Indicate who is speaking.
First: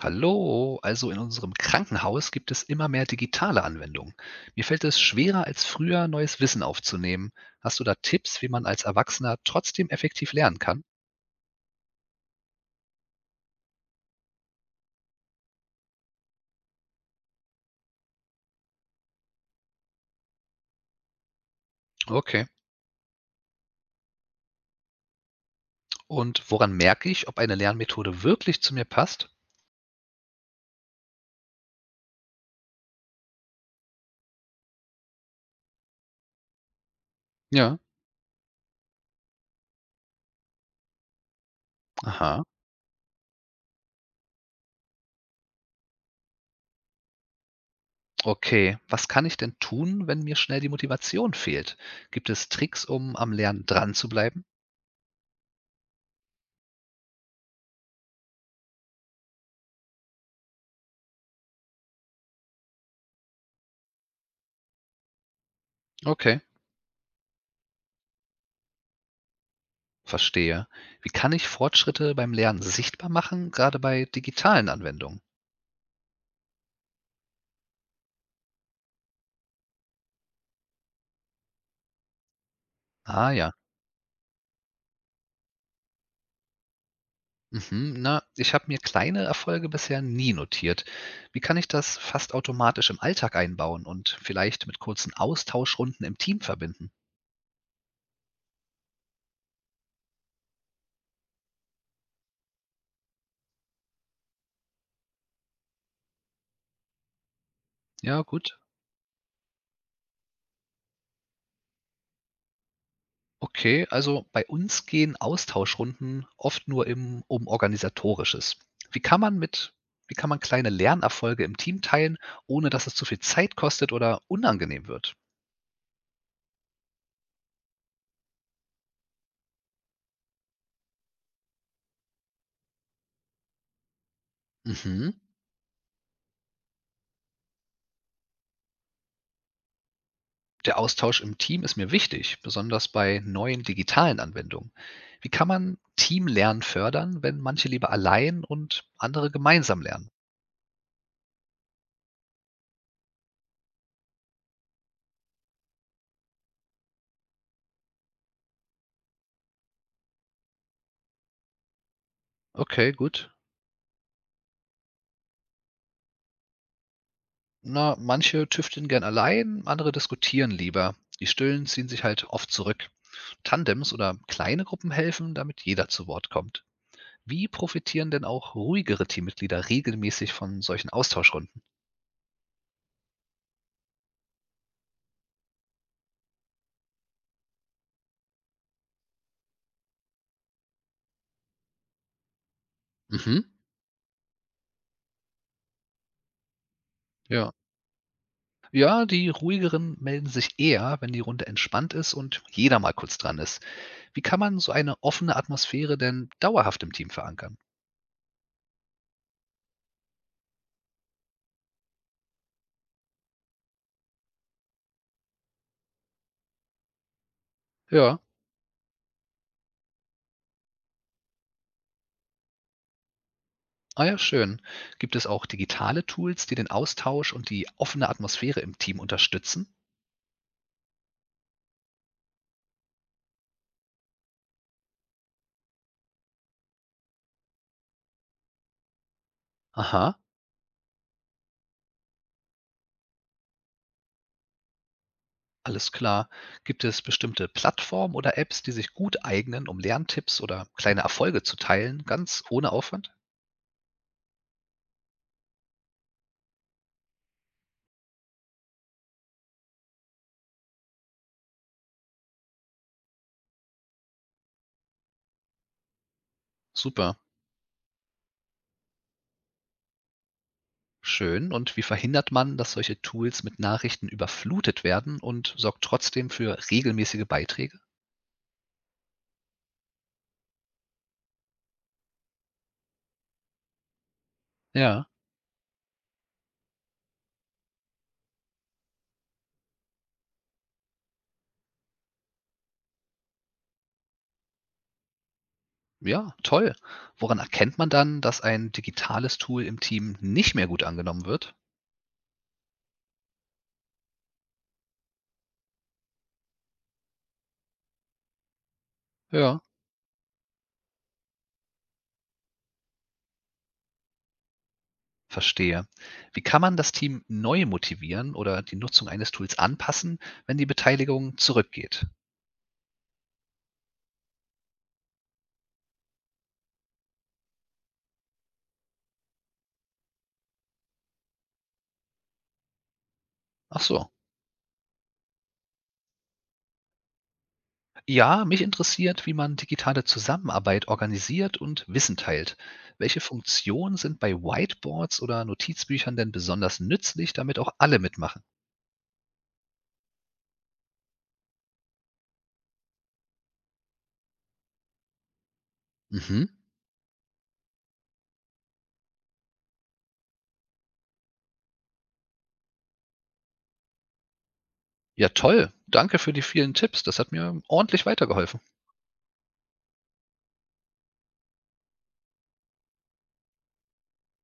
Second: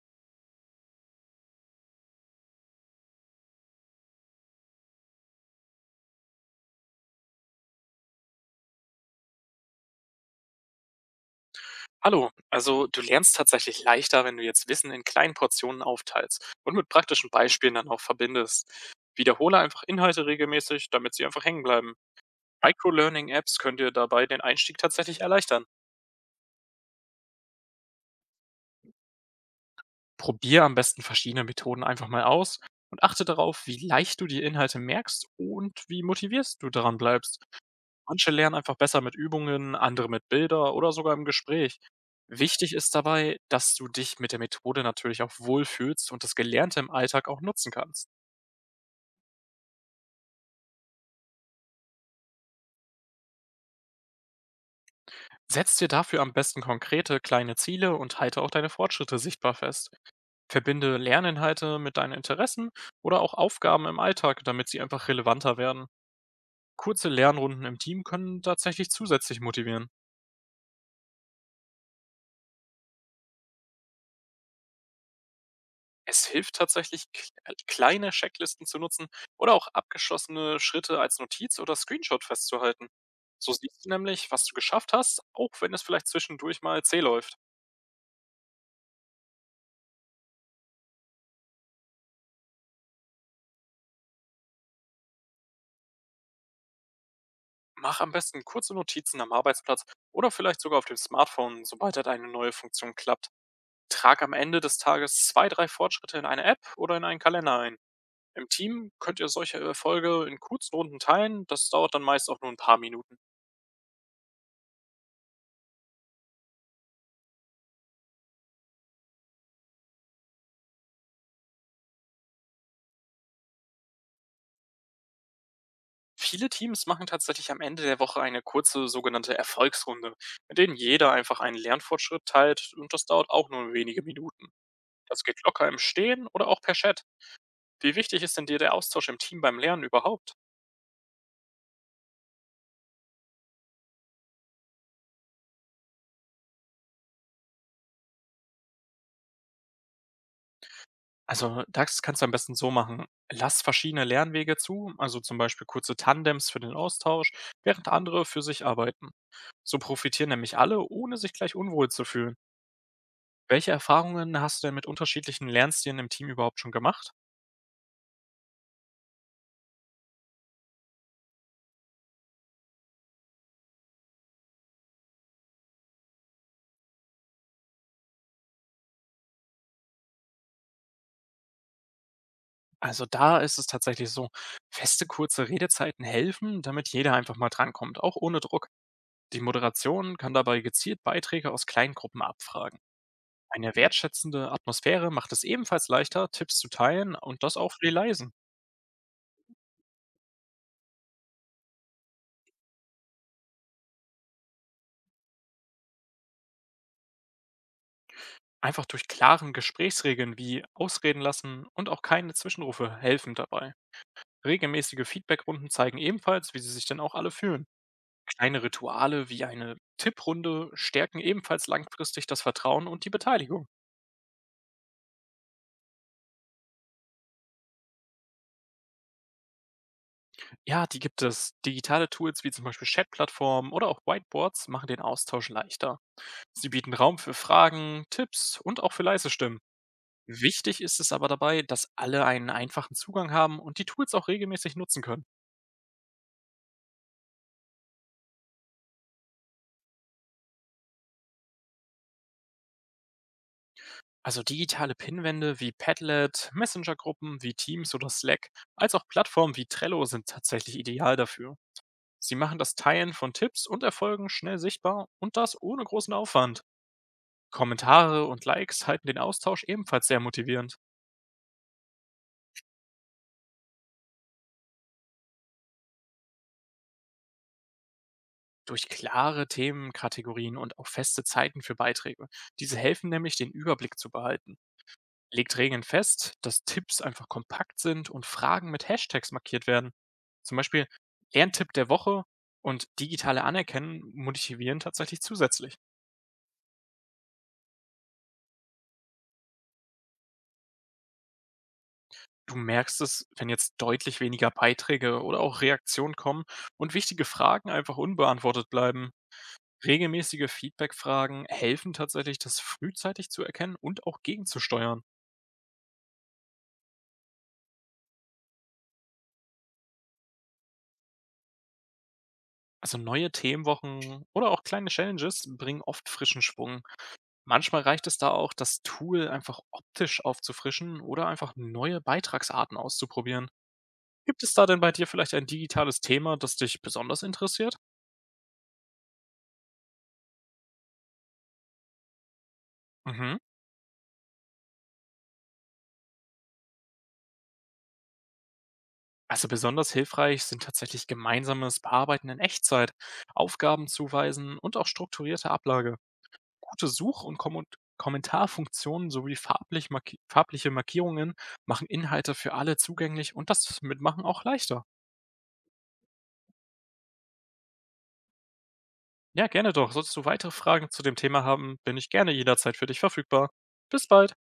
Speaker 1: Hallo, also in unserem Krankenhaus gibt es immer mehr digitale Anwendungen. Mir fällt es schwerer als früher, neues Wissen aufzunehmen. Hast du da Tipps, wie man als Erwachsener trotzdem effektiv lernen kann?
Speaker 2: Hallo, also du lernst tatsächlich leichter, wenn du jetzt Wissen in kleinen Portionen aufteilst und mit praktischen Beispielen dann auch verbindest. Wiederhole einfach Inhalte regelmäßig, damit sie einfach hängen bleiben.
Speaker 1: Okay.
Speaker 2: Microlearning-Apps könnt ihr dabei den Einstieg tatsächlich erleichtern.
Speaker 1: Und woran merke ich, ob eine Lernmethode wirklich zu mir passt?
Speaker 2: Probier am besten verschiedene Methoden einfach mal aus und achte darauf, wie leicht du die Inhalte merkst und wie motivierst du daran bleibst.
Speaker 1: Ja.
Speaker 2: Manche lernen einfach besser mit Übungen, andere mit Bilder oder sogar im Gespräch.
Speaker 1: Aha.
Speaker 2: Wichtig ist dabei, dass du dich mit der Methode natürlich auch wohlfühlst und das Gelernte im Alltag auch nutzen kannst.
Speaker 1: Okay. Was kann ich denn tun, wenn mir schnell die Motivation fehlt? Gibt es Tricks, um am Lernen dran zu bleiben?
Speaker 2: Setz dir dafür am besten konkrete kleine Ziele und halte auch deine Fortschritte sichtbar fest. Verbinde Lerninhalte mit deinen Interessen oder auch Aufgaben im Alltag, damit sie einfach relevanter werden.
Speaker 1: Okay.
Speaker 2: Kurze Lernrunden im Team können tatsächlich zusätzlich motivieren.
Speaker 1: Verstehe. Wie kann ich Fortschritte beim Lernen sichtbar machen, gerade bei digitalen Anwendungen?
Speaker 2: Es hilft tatsächlich, k kleine Checklisten zu nutzen oder auch abgeschlossene Schritte als Notiz oder Screenshot festzuhalten.
Speaker 1: Ah
Speaker 2: So
Speaker 1: ja.
Speaker 2: siehst du nämlich, was du geschafft hast, auch wenn es vielleicht zwischendurch mal zäh läuft.
Speaker 1: Mhm, na, ich habe mir kleine Erfolge bisher nie notiert. Wie kann ich das fast automatisch im Alltag einbauen und vielleicht mit kurzen Austauschrunden im Team verbinden?
Speaker 2: Mach am besten kurze Notizen am Arbeitsplatz oder vielleicht sogar auf dem Smartphone, sobald halt eine neue Funktion klappt. Trag am Ende des Tages zwei, drei Fortschritte in eine App oder in einen Kalender ein.
Speaker 1: Ja,
Speaker 2: Im
Speaker 1: gut.
Speaker 2: Team könnt ihr solche Erfolge in kurzen Runden teilen, das dauert dann meist auch nur ein paar Minuten.
Speaker 1: Okay, also bei uns gehen Austauschrunden oft nur um organisatorisches. Wie kann man mit, wie kann man kleine Lernerfolge im Team teilen, ohne dass es zu viel Zeit kostet oder unangenehm wird?
Speaker 2: Viele Teams machen tatsächlich am Ende der Woche eine kurze sogenannte Erfolgsrunde, mit denen jeder einfach einen Lernfortschritt teilt und das dauert auch nur wenige Minuten.
Speaker 1: Mhm.
Speaker 2: Das geht locker im Stehen oder auch per Chat. Wie wichtig ist denn dir der Austausch im Team beim Lernen überhaupt?
Speaker 1: Der Austausch im Team ist mir wichtig, besonders bei neuen digitalen Anwendungen. Wie kann man Teamlernen fördern, wenn manche lieber allein und andere gemeinsam lernen?
Speaker 2: Also, das kannst du am besten so machen. Lass verschiedene Lernwege zu, also zum Beispiel kurze Tandems für den Austausch, während andere für sich arbeiten. So profitieren nämlich alle, ohne sich gleich unwohl zu fühlen.
Speaker 1: Okay, gut.
Speaker 2: Welche Erfahrungen hast du denn mit unterschiedlichen Lernstilen im Team überhaupt schon gemacht?
Speaker 1: Na, manche tüfteln gern allein, andere diskutieren lieber. Die Stillen ziehen sich halt oft zurück. Tandems oder kleine Gruppen helfen, damit jeder zu Wort kommt. Wie profitieren denn auch ruhigere Teammitglieder regelmäßig von solchen Austauschrunden?
Speaker 2: Also da ist es tatsächlich so, feste kurze Redezeiten helfen, damit jeder einfach mal drankommt, auch ohne Druck. Die Moderation kann dabei gezielt Beiträge aus Kleingruppen abfragen.
Speaker 1: Mhm,
Speaker 2: Eine wertschätzende Atmosphäre macht es ebenfalls leichter, Tipps zu teilen und
Speaker 1: ja.
Speaker 2: das auch für die Leisen.
Speaker 1: Ja, die ruhigeren melden sich eher, wenn die Runde entspannt ist und jeder mal kurz dran ist. Wie kann man so eine offene Atmosphäre denn dauerhaft im Team verankern?
Speaker 2: Einfach durch klaren Gesprächsregeln wie Ausreden lassen und auch keine Zwischenrufe helfen dabei. Regelmäßige Feedbackrunden zeigen ebenfalls, wie sie sich denn auch alle fühlen.
Speaker 1: Ja,
Speaker 2: Kleine Rituale wie eine Tipprunde stärken ebenfalls langfristig das Vertrauen und die Beteiligung.
Speaker 1: ah ja, schön. Gibt es auch digitale Tools, die den Austausch und die offene Atmosphäre im Team unterstützen?
Speaker 2: Ja, die gibt es. Digitale Tools wie zum Beispiel Chat-Plattformen oder auch Whiteboards machen den Austausch leichter. Sie bieten Raum für Fragen, Tipps und auch für leise Stimmen.
Speaker 1: Aha,
Speaker 2: Wichtig ist es aber dabei, dass alle einen einfachen Zugang haben und die Tools auch regelmäßig nutzen können.
Speaker 1: alles klar. Gibt es bestimmte Plattformen oder Apps, die sich gut eignen, um Lerntipps oder kleine Erfolge zu teilen, ganz ohne Aufwand?
Speaker 2: Also digitale Pinwände wie Padlet, Messenger-Gruppen wie Teams oder Slack, als auch Plattformen wie Trello sind tatsächlich ideal dafür. Sie machen das Teilen von Tipps und Erfolgen schnell sichtbar und das ohne großen Aufwand.
Speaker 1: Super.
Speaker 2: Kommentare und Likes halten den Austausch ebenfalls sehr motivierend.
Speaker 1: Schön. Und wie verhindert man, dass solche Tools mit Nachrichten überflutet werden und sorgt trotzdem für regelmäßige Beiträge?
Speaker 2: Durch klare Themenkategorien und auch feste Zeiten für Beiträge. Diese helfen nämlich, den Überblick zu behalten.
Speaker 1: Ja.
Speaker 2: Legt Regeln fest, dass Tipps einfach kompakt sind und Fragen mit Hashtags markiert werden. Zum Beispiel Lerntipp der Woche und digitale Anerkennen motivieren tatsächlich zusätzlich.
Speaker 1: Ja, toll. Woran erkennt man dann, dass ein digitales Tool im Team nicht mehr gut angenommen wird?
Speaker 2: Du merkst es, wenn jetzt deutlich weniger Beiträge oder auch Reaktionen kommen und wichtige Fragen einfach unbeantwortet bleiben.
Speaker 1: Ja.
Speaker 2: Regelmäßige Feedback-Fragen helfen tatsächlich, das frühzeitig zu erkennen und auch gegenzusteuern.
Speaker 1: Verstehe. Wie kann man das Team neu motivieren oder die Nutzung eines Tools anpassen, wenn die Beteiligung zurückgeht?
Speaker 2: Also neue Themenwochen oder auch kleine Challenges bringen oft frischen Schwung. Manchmal reicht es da auch, das Tool einfach optisch aufzufrischen oder einfach neue Beitragsarten auszuprobieren.
Speaker 1: Ach so.
Speaker 2: Gibt es da denn bei dir vielleicht ein digitales Thema, das dich besonders interessiert?
Speaker 1: Ja, mich interessiert, wie man digitale Zusammenarbeit organisiert und Wissen teilt. Welche
Speaker 2: Mhm.
Speaker 1: Funktionen sind bei Whiteboards oder Notizbüchern denn besonders nützlich, damit auch alle mitmachen?
Speaker 2: Also besonders hilfreich sind tatsächlich gemeinsames Bearbeiten in Echtzeit, Aufgaben zuweisen und auch strukturierte Ablage.
Speaker 1: Mhm.
Speaker 2: Gute Such- und Kommun Kommentarfunktionen sowie farbliche Markierungen machen Inhalte für alle zugänglich und das Mitmachen auch leichter.
Speaker 1: Ja, toll. Danke für die vielen Tipps. Das hat mir ordentlich weitergeholfen.
Speaker 2: Ja, gerne doch. Solltest du weitere Fragen zu dem Thema haben, bin ich gerne jederzeit für dich verfügbar. Bis bald.